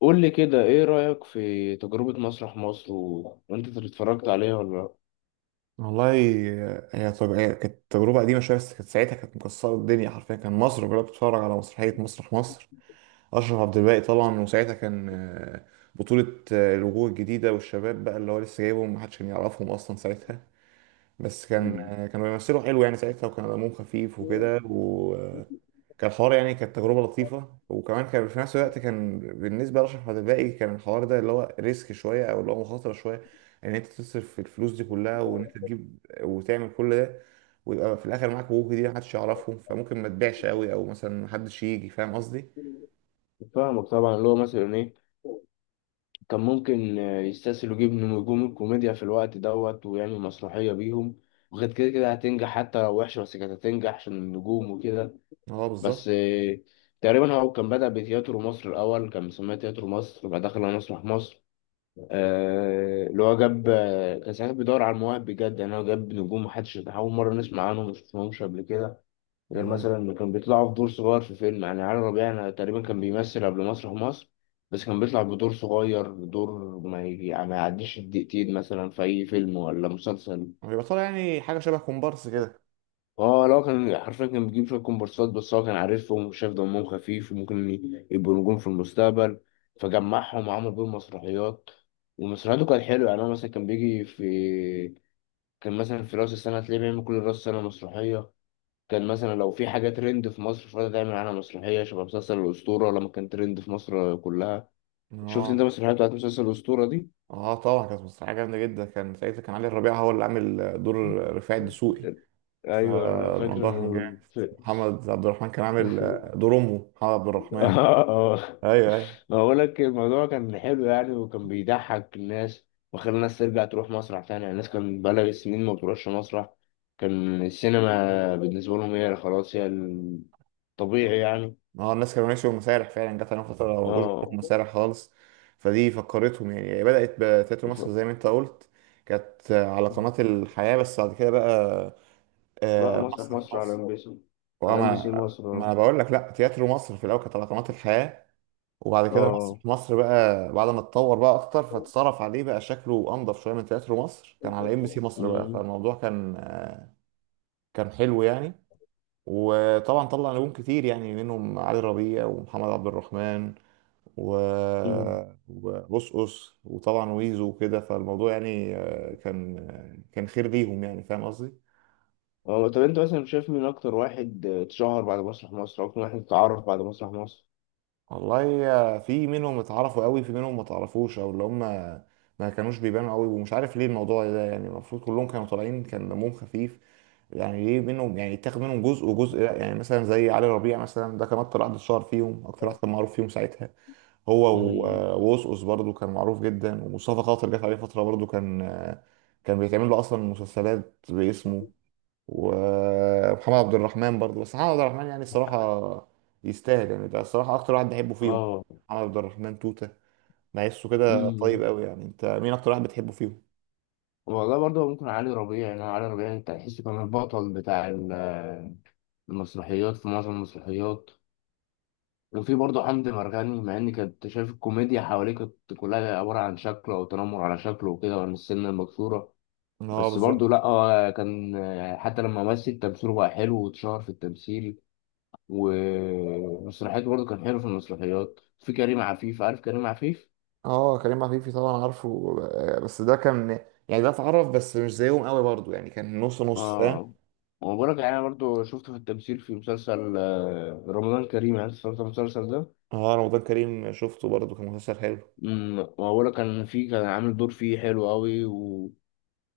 قول لي كده ايه رأيك في تجربة مسرح مصر و... وانت اتفرجت عليها ولا لا؟ والله، طب هي كانت تجربة قديمة شوية، بس كانت ساعتها، كانت مكسرة الدنيا حرفيا. كان مصر كلها بتتفرج على مسرحية مسرح مصر. أشرف عبد الباقي طبعا، وساعتها كان بطولة الوجوه الجديدة والشباب، بقى اللي هو لسه جايبهم، محدش كان يعرفهم أصلا ساعتها. بس كان مم. كانوا بيمثلوا حلو يعني ساعتها، وكان دمهم خفيف وكده، وكان الحوار، يعني كانت تجربة لطيفة. وكمان كان في نفس الوقت، كان بالنسبة لأشرف عدلائي، كان الحوار ده اللي هو ريسك شوية، أو اللي هو مخاطرة شوية. إن أنت تصرف الفلوس دي كلها، وإن أنت تجيب وتعمل كل ده، ويبقى في الآخر معاك وجوه دي محدش يعرفهم، فممكن ما تبيعش قوي، أو مثلا محدش يجي. فاهم قصدي؟ فاهمك طبعا. اللي هو مثلا ايه كان ممكن، يستسهل يجيب نجوم الكوميديا في الوقت دوت ويعمل مسرحية بيهم، وغير كده كده هتنجح حتى لو وحشة، بس كانت هتنجح عشان النجوم وكده. اه بس بالظبط. تقريبا هو كان بدأ بتياترو مصر، الأول كان مسميه تياترو مصر وبعد دخل على مسرح مصر. اللي هو جاب، كان ساعتها بيدور على المواهب بجد، يعني هو جاب نجوم محدش أول مرة نسمع عنهم، ما شفناهمش قبل كده، غير مم. مثلا إنه كان بيطلعوا في دور صغير في فيلم. يعني علي ربيع أنا تقريبا كان بيمثل قبل مسرح مصر، بس كان بيطلع بدور صغير، دور ما, ما يعديش الدقيقتين مثلا في أي فيلم ولا مسلسل. ويبقى طالع يعني حاجة شبه كومبارس كده. اه لا، كان حرفيا كان بيجيب شوية كومبارسات، بس هو كان عارفهم وشاف دمهم خفيف وممكن يبقوا نجوم في المستقبل، فجمعهم وعمل بيهم مسرحيات. ومسرحياته كانت حلوة، يعني هو مثلا كان بيجي في، كان مثلا في رأس السنة تلاقيه بيعمل كل رأس السنة مسرحية، كان مثلا لو في حاجة ترند في مصر فده تعمل عنها مسرحية، شبه مسلسل الأسطورة لما كان ترند في مصر كلها. شفت انت اه، المسرحية بتاعت مسلسل الأسطورة دي؟ اه طبعا. كانت مسرحيه جامده جدا. كان ساعتها، كان علي الربيع هو اللي عامل دور رفاعي الدسوقي. أيوة أنا فاكر. فالموضوع كان جامد. محمد عبد الرحمن كان عامل إنه- دور امه، محمد عبد الرحمن. اه. ايوه، ايوه. بقول لك الموضوع كان حلو يعني، وكان بيضحك الناس وخلى الناس ترجع تروح مسرح تاني. يعني الناس كان بقالها سنين ما بتروحش مسرح، كان السينما بالنسبة لهم هي خلاص، هي الطبيعي يعني. ما هو الناس كانوا ماشيين مسارح فعلا، جت عليهم فتره ما بقوش بيروحوا اه. مسارح خالص. فدي فكرتهم. يعني هي بدات بتياترو مصر ف- زي ما انت قلت، كانت على قناه الحياه. بس بعد كده بقى راحوا مسرح مسرح مصر على مصر. ام بي سي. على ام بي وما سي مصر، ما انا اه. بقول لك، لا، تياترو مصر في الاول كانت على قناه الحياه، وبعد كده مصر اه. مصر بقى، بعد ما اتطور بقى اكتر، فاتصرف عليه بقى، شكله انضف شويه من تياترو مصر، كان على ام بي سي مصر بقى. مم. فالموضوع كان حلو يعني. وطبعا طلع نجوم كتير، يعني منهم علي ربيع، ومحمد عبد الرحمن، و مم. وبوسقوس، وطبعا ويزو وكده. فالموضوع يعني كان خير ليهم يعني. فاهم قصدي؟ اه، طب انت مثلا شايف مين اكتر واحد اتشهر بعد مسرح مصر، اكتر واحد اتعرف بعد مسرح مصر؟ والله في منهم اتعرفوا قوي، في منهم ما تعرفوش، او اللي هم ما كانوش بيبانوا قوي، ومش عارف ليه الموضوع ده. يعني المفروض كلهم كانوا طالعين، كان دمهم خفيف. يعني ليه منهم، يعني اتاخد منهم جزء وجزء لا؟ يعني مثلا زي علي ربيع مثلا، ده كان اكتر واحد اتشهر فيهم، اكتر واحد كان معروف فيهم ساعتها. هو مم. ووسوس برضه كان معروف جدا. ومصطفى خاطر جت عليه فتره برضه، كان بيتعمل له اصلا مسلسلات باسمه. ومحمد عبد الرحمن برضه. بس محمد عبد الرحمن، يعني الصراحة يستاهل، يعني ده الصراحة أكتر واحد بحبه فيهم. اه محمد عبد الرحمن توتة، بحسه كده طيب قوي. يعني أنت مين أكتر واحد بتحبه فيهم؟ والله، برضه ممكن علي ربيع. يعني علي ربيع انت تحسه كان البطل بتاع المسرحيات، في معظم المسرحيات. وفي برضه حمدي مرغني، مع ان كنت شايف الكوميديا حواليه كانت كلها عبارة عن شكله او تنمر على شكله وكده، وعن السن المكسورة. اه بس برضه بالظبط. لا، هو كان، حتى لما مثل تمثيله بقى حلو واتشهر في التمثيل، ومسرحياته برضه كان حلو في المسرحيات. في كريم عفيف، عارف كريم عفيف؟ اه كريم عفيفي طبعا عارفه. بس ده كان يعني، ده اتعرف، بس مش زيهم قوي برضه. يعني كان نص نص، فاهم. اه. وبقولك انا برضو شفته في التمثيل في مسلسل رمضان كريم، عارف شفت المسلسل ده؟ اه رمضان كريم، شفته برضه كان مسلسل حلو. امم، وبقولك كان فيه، كان عامل دور فيه حلو قوي و...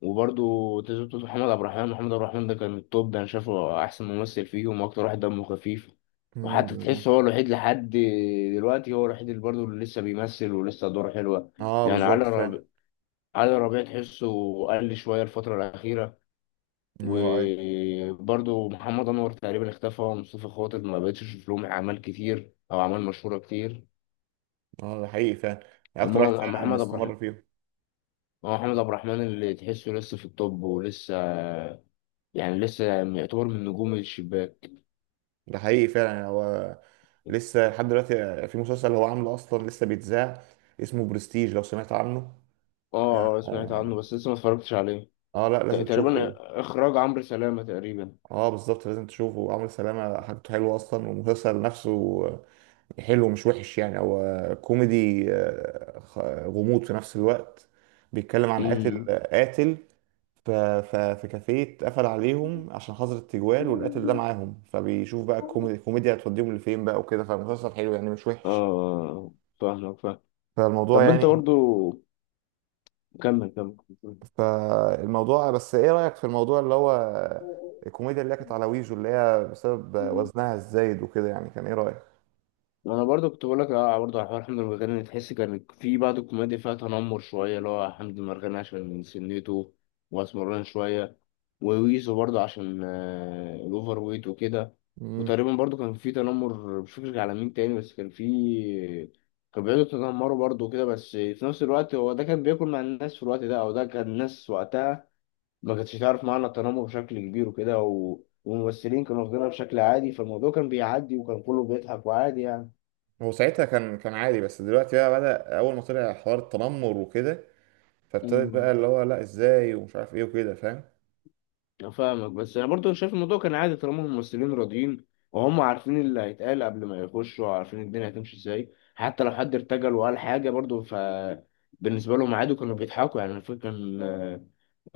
وبرضو تزوجته محمد عبد الرحمن. محمد عبد الرحمن ده كان التوب ده، انا شايفه احسن ممثل فيهم واكتر واحد دمه خفيف، وحتى بالظبط. تحس هو الوحيد لحد دلوقتي، هو الوحيد اللي برضه اللي لسه بيمثل ولسه دوره حلوة. اه يعني علي بالظبط ربيع، فعلا. علي ربيع تحسه قل شوية الفترة الأخيرة. اه ايوه. وبرضو محمد انور تقريبا اختفى، مصطفى خاطر ما بقتش اشوف لهم اعمال كتير او اعمال مشهوره كتير. اه ده حقيقي فعلا. يعني اكتر اما، واحد أما فعلا محمد عبد الرحمن، مستمر فيهم. أما محمد عبد الرحمن اللي تحسه لسه في الطب ولسه يعني لسه يعتبر من نجوم الشباك. ده حقيقي فعلا. يعني هو لسه لحد دلوقتي في مسلسل هو عامله اصلا لسه بيتذاع، اسمه برستيج، لو سمعت عنه. اه اه، سمعت عنه اه. بس لسه ما اتفرجتش عليه. لا لازم تقريبا تشوفه. اخراج عمرو سلامه تقريبا. اه بالظبط، لازم تشوفه. عمرو سلامه حاجته حلوه اصلا، والمسلسل نفسه حلو، مش وحش يعني. هو كوميدي، غموض في نفس الوقت. بيتكلم عن قاتل. امم. قاتل ف- ف- في كافيه اتقفل عليهم عشان حظر التجوال، والقاتل ده معاهم. فبيشوف بقى الكوميديا هتوديهم لفين بقى وكده. فالمسلسل حلو يعني، مش اه. وحش. آه، فاهمك، فاهم. فالموضوع طب انت يعني برضو كمل. فالموضوع، بس ايه رأيك في الموضوع اللي هو كمل. الكوميديا اللي هي كانت على ويجو، اللي هي بسبب وزنها الزايد وكده؟ يعني كان ايه رأيك؟ انا برضو كنت بقول لك اه، برضو على حوار حمد المرغني، تحس كان في بعض الكوميديا فيها تنمر شويه، اللي هو حمد المرغني عشان من سنته واسمران شويه، وويزو برضو عشان، الاوفر ويت وكده. مم. وتقريبا برضو كان في تنمر مش فاكر على مين تاني، بس كان في، كان بيقعدوا يتنمروا برضو كده، بس في نفس الوقت هو ده كان بياكل مع الناس في الوقت ده، او ده كان الناس وقتها ما كانتش تعرف معنى التنمر بشكل كبير وكده، و... والممثلين كانوا واخدينها بشكل عادي، فالموضوع كان بيعدي وكان كله بيضحك وعادي يعني. هو ساعتها كان عادي، بس دلوقتي بقى بدأ أول ما طلع حوار التنمر وكده، فابتدت بقى مم. اللي هو لا ازاي، ومش عارف ايه وكده، فاهم؟ أنا فاهمك، بس انا برضو شايف الموضوع كان عادي طالما هم الممثلين راضيين، وهم عارفين اللي هيتقال قبل ما يخشوا، وعارفين الدنيا هتمشي ازاي. حتى لو حد ارتجل وقال حاجه برضو، ف بالنسبه لهم عادي، كانوا بيضحكوا يعني. أنا فاكر كان، آه،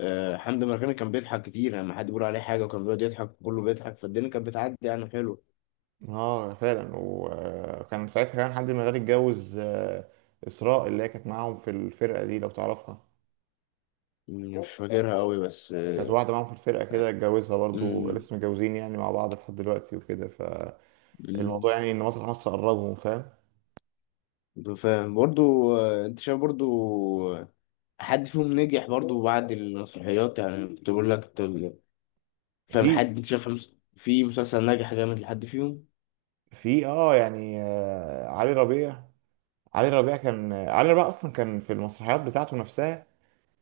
آه، حمدي مرغني كان بيضحك كتير يعني، لما حد بيقول عليه حاجه وكان بيقعد يضحك كله بيضحك، فالدنيا كانت بتعدي يعني حلو. اه فعلا. وكان ساعتها كمان حد من الغني اتجوز إسراء، اللي هي كانت معاهم في الفرقة دي، لو تعرفها. مش فاكرها قوي بس، كانت واحدة معاهم في الفرقة كده، اتجوزها برضو، مم. لسه متجوزين يعني مع بعض لحد دلوقتي وكده. الموضوع مم. يعني ان مسرح مصر قربهم، فاهم. فاهم برضو. انت شايف برضو حد فيهم نجح برضو بعد المسرحيات؟ يعني كنت بقول لك، فاهم، في حد انت شايف في مسلسل ناجح جامد لحد فيهم؟ في اه يعني علي ربيع. علي ربيع كان، علي ربيع اصلا كان في المسرحيات بتاعته نفسها.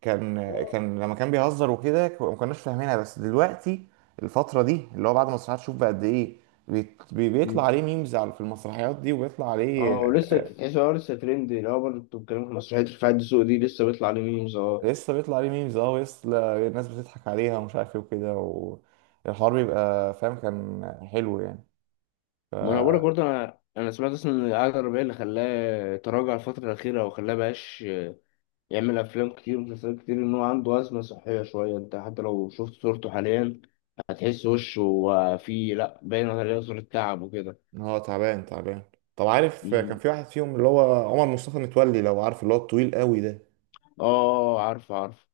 كان لما كان بيهزر وكده، ما كناش فاهمينها. بس دلوقتي الفترة دي اللي هو بعد مسرحيات، شوف بقى قد ايه بيطلع مم. عليه ميمز في المسرحيات دي، وبيطلع عليه. اه، ولسه تحس اه لسه ترند، اللي هو برضه انتوا بتتكلموا في مسرحية رفاعي الدسوقي دي، لسه بيطلع عليه ميمز، اه. لسه بيطلع عليه ميمز اه، ولسه الناس بتضحك عليها، ومش عارف ايه وكده. والحوار بيبقى فاهم، كان حلو يعني. ما انا بقولك برضه، انا سمعت اصلا ان القعده الرباعيه اللي خلاه تراجع الفتره الاخيره، او خلاه بقاش يعمل افلام كتير ومسلسلات كتير، ان هو عنده ازمه صحيه شويه. انت حتى لو شفت صورته حاليا، هتحس وشه فيه لا، باين عليه صوره تعب وكده. اه تعبان تعبان. طب عارف كان مم. في واحد فيهم اللي هو عمر مصطفى متولي، لو عارف اللي هو الطويل قوي ده؟ اه عارف.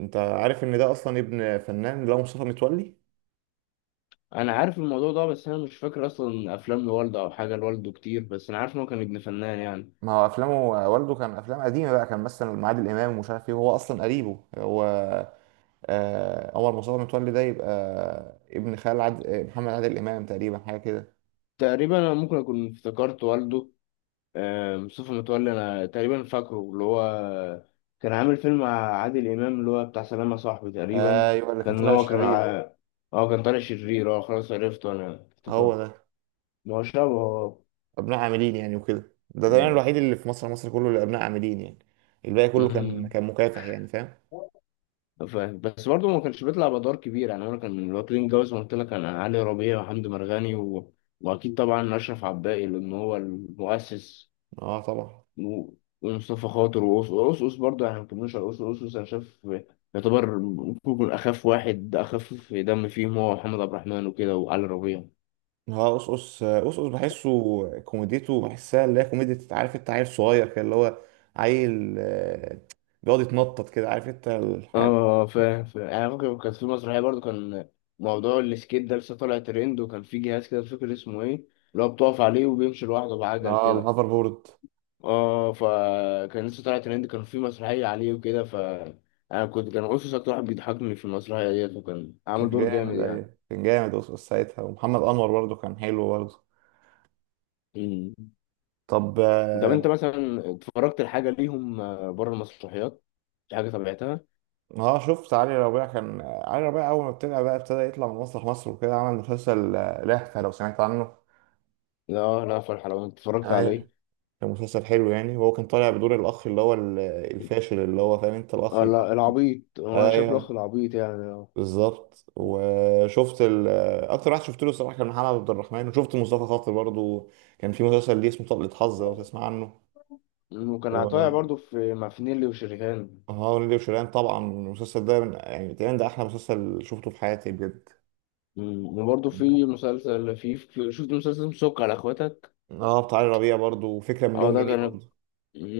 انت عارف ان ده اصلا ابن فنان، اللي هو مصطفى متولي. انا عارف الموضوع ده، بس انا مش فاكر اصلا افلام لوالده او حاجه لوالده كتير، بس انا عارف ان هو كان ابن فنان يعني. ما هو افلامه، والده كان افلام قديمه بقى، كان مثلا مع عادل امام، ومش عارف ايه. وهو اصلا قريبه هو. آه عمر مصطفى متولي ده يبقى ابن خال محمد عادل امام تقريبا، حاجه كده. تقريبا انا ممكن اكون افتكرت والده، مصطفى متولي، انا تقريبا فاكره اللي هو كان عامل فيلم مع عادل امام اللي هو بتاع سلام يا صاحبي تقريبا. آه يبقى اللي كان كان طالع هو كان ع... الشرير. اه، اه كان طالع شرير، اه خلاص عرفته، انا هو افتكرته. ده. ما هو شبهه آه. ابناء عاملين يعني وكده، ده تقريبا مم. الوحيد اللي في مصر مصر كله اللي ابناء عاملين يعني. الباقي كله كان مكافح يعني، فاهم. مم. فاهم، بس برضه ما كانش بيطلع بأدوار كبيرة يعني. أنا كان من الواكلين جوز ما قلت لك، أنا علي ربيع وحمدي مرغني و... وأكيد طبعا أشرف عباقي لأن هو المؤسس، اه طبعا. و... ومصطفى خاطر وأوس أوس أوس برضه، يعني ما كملوش على أوس أوس أوس. أنا شايف يعتبر ممكن يكون أخف واحد، أخف دم فيهم هو محمد عبد الرحمن وكده وعلي ربيع. اه قصقص قصقص بحسه. كوميديته بحسها اللي هي كوميديا، انت عارف، انت عيل صغير كده، اللي هو عيل، بيقعد يتنطط كده، عارف انت الحاجة. اه. فاهم. يعني ممكن كانت في مسرحية برضه، كان موضوع السكيت ده لسه طالع ترند، وكان في جهاز كده مش فاكر اسمه ايه، اللي هو بتقف عليه وبيمشي لوحده بعجل اه كده. الهافر بورد. اه، فكان لسه طالع ترند، كان في مسرحية عليه وكده. ف انا كنت، كان أوسوس اكتر واحد بيضحكني في المسرحية ديت، وكان عامل كان دور جامد، جامد يعني. ايوه كان جامد قصقص ساعتها. ومحمد انور برضه كان حلو برضه. مم. طب طب انت اه. مثلا اتفرجت لحاجة ليهم بره المسرحيات؟ في حاجة تابعتها؟ شفت علي ربيع كان. علي ربيع اول ما ابتدى بقى، ابتدى يطلع من مسرح مصر وكده، عمل مسلسل لهفة، لو سمعت عنه. لا لا فرح، لو انت اتفرجت عليه؟ ايوه كان مسلسل حلو يعني. وهو كان طالع بدور الاخ اللي هو الفاشل، اللي هو فاهم انت الاخ. اه لا، العبيط، هو انا شايف الاخ ايوه العبيط يعني، اه. بالظبط. وشفت اكتر واحد شفت له الصراحه كان محمد عبد الرحمن، وشفت مصطفى خاطر برضو كان في مسلسل ليه اسمه طلقة حظ، لو تسمع عنه. مم، وكان طالع و برضه في مع فنيلي وشريهان. اه نيلي وشيرين طبعا. المسلسل ده يعني تقريبا ده احلى مسلسل شفته في حياتي بجد. مم، وبرضه في مسلسل في، شفت مسلسل سك على اخواتك؟ اه بتاع علي ربيع برضو، وفكرة اه، مليون ده جنيه كان، برضو.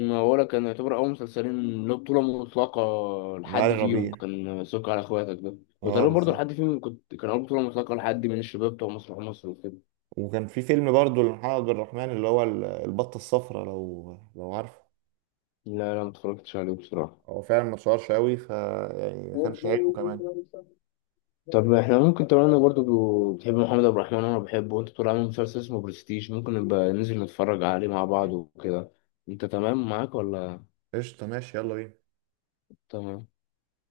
ما بقولك كان يعتبر أول مسلسلين له بطولة مطلقة علي لحد فيهم، ربيع كان سك على إخواتك ده. اه وتقريبا برضه بالظبط. لحد فيهم كنت، كان أول بطولة مطلقة لحد من الشباب بتوع مسرح مصر وكده. وكان في فيلم برضو لمحمد عبد الرحمن اللي هو البطة الصفراء، لو عارفه. لا لا، ما اتفرجتش عليه بصراحة. هو فعلا ما اتشهرش قوي، يعني ما كانش حلو كمان. طب احنا ممكن طبعا، انا برضه بتحب محمد عبد الرحمن وانا بحبه، وانت بتقول عامل مسلسل اسمه برستيج، ممكن نبقى ننزل نتفرج عليه مع بعض وكده. انت تمام معاك ولا؟ قشطة ماشي، يلا بينا. تمام.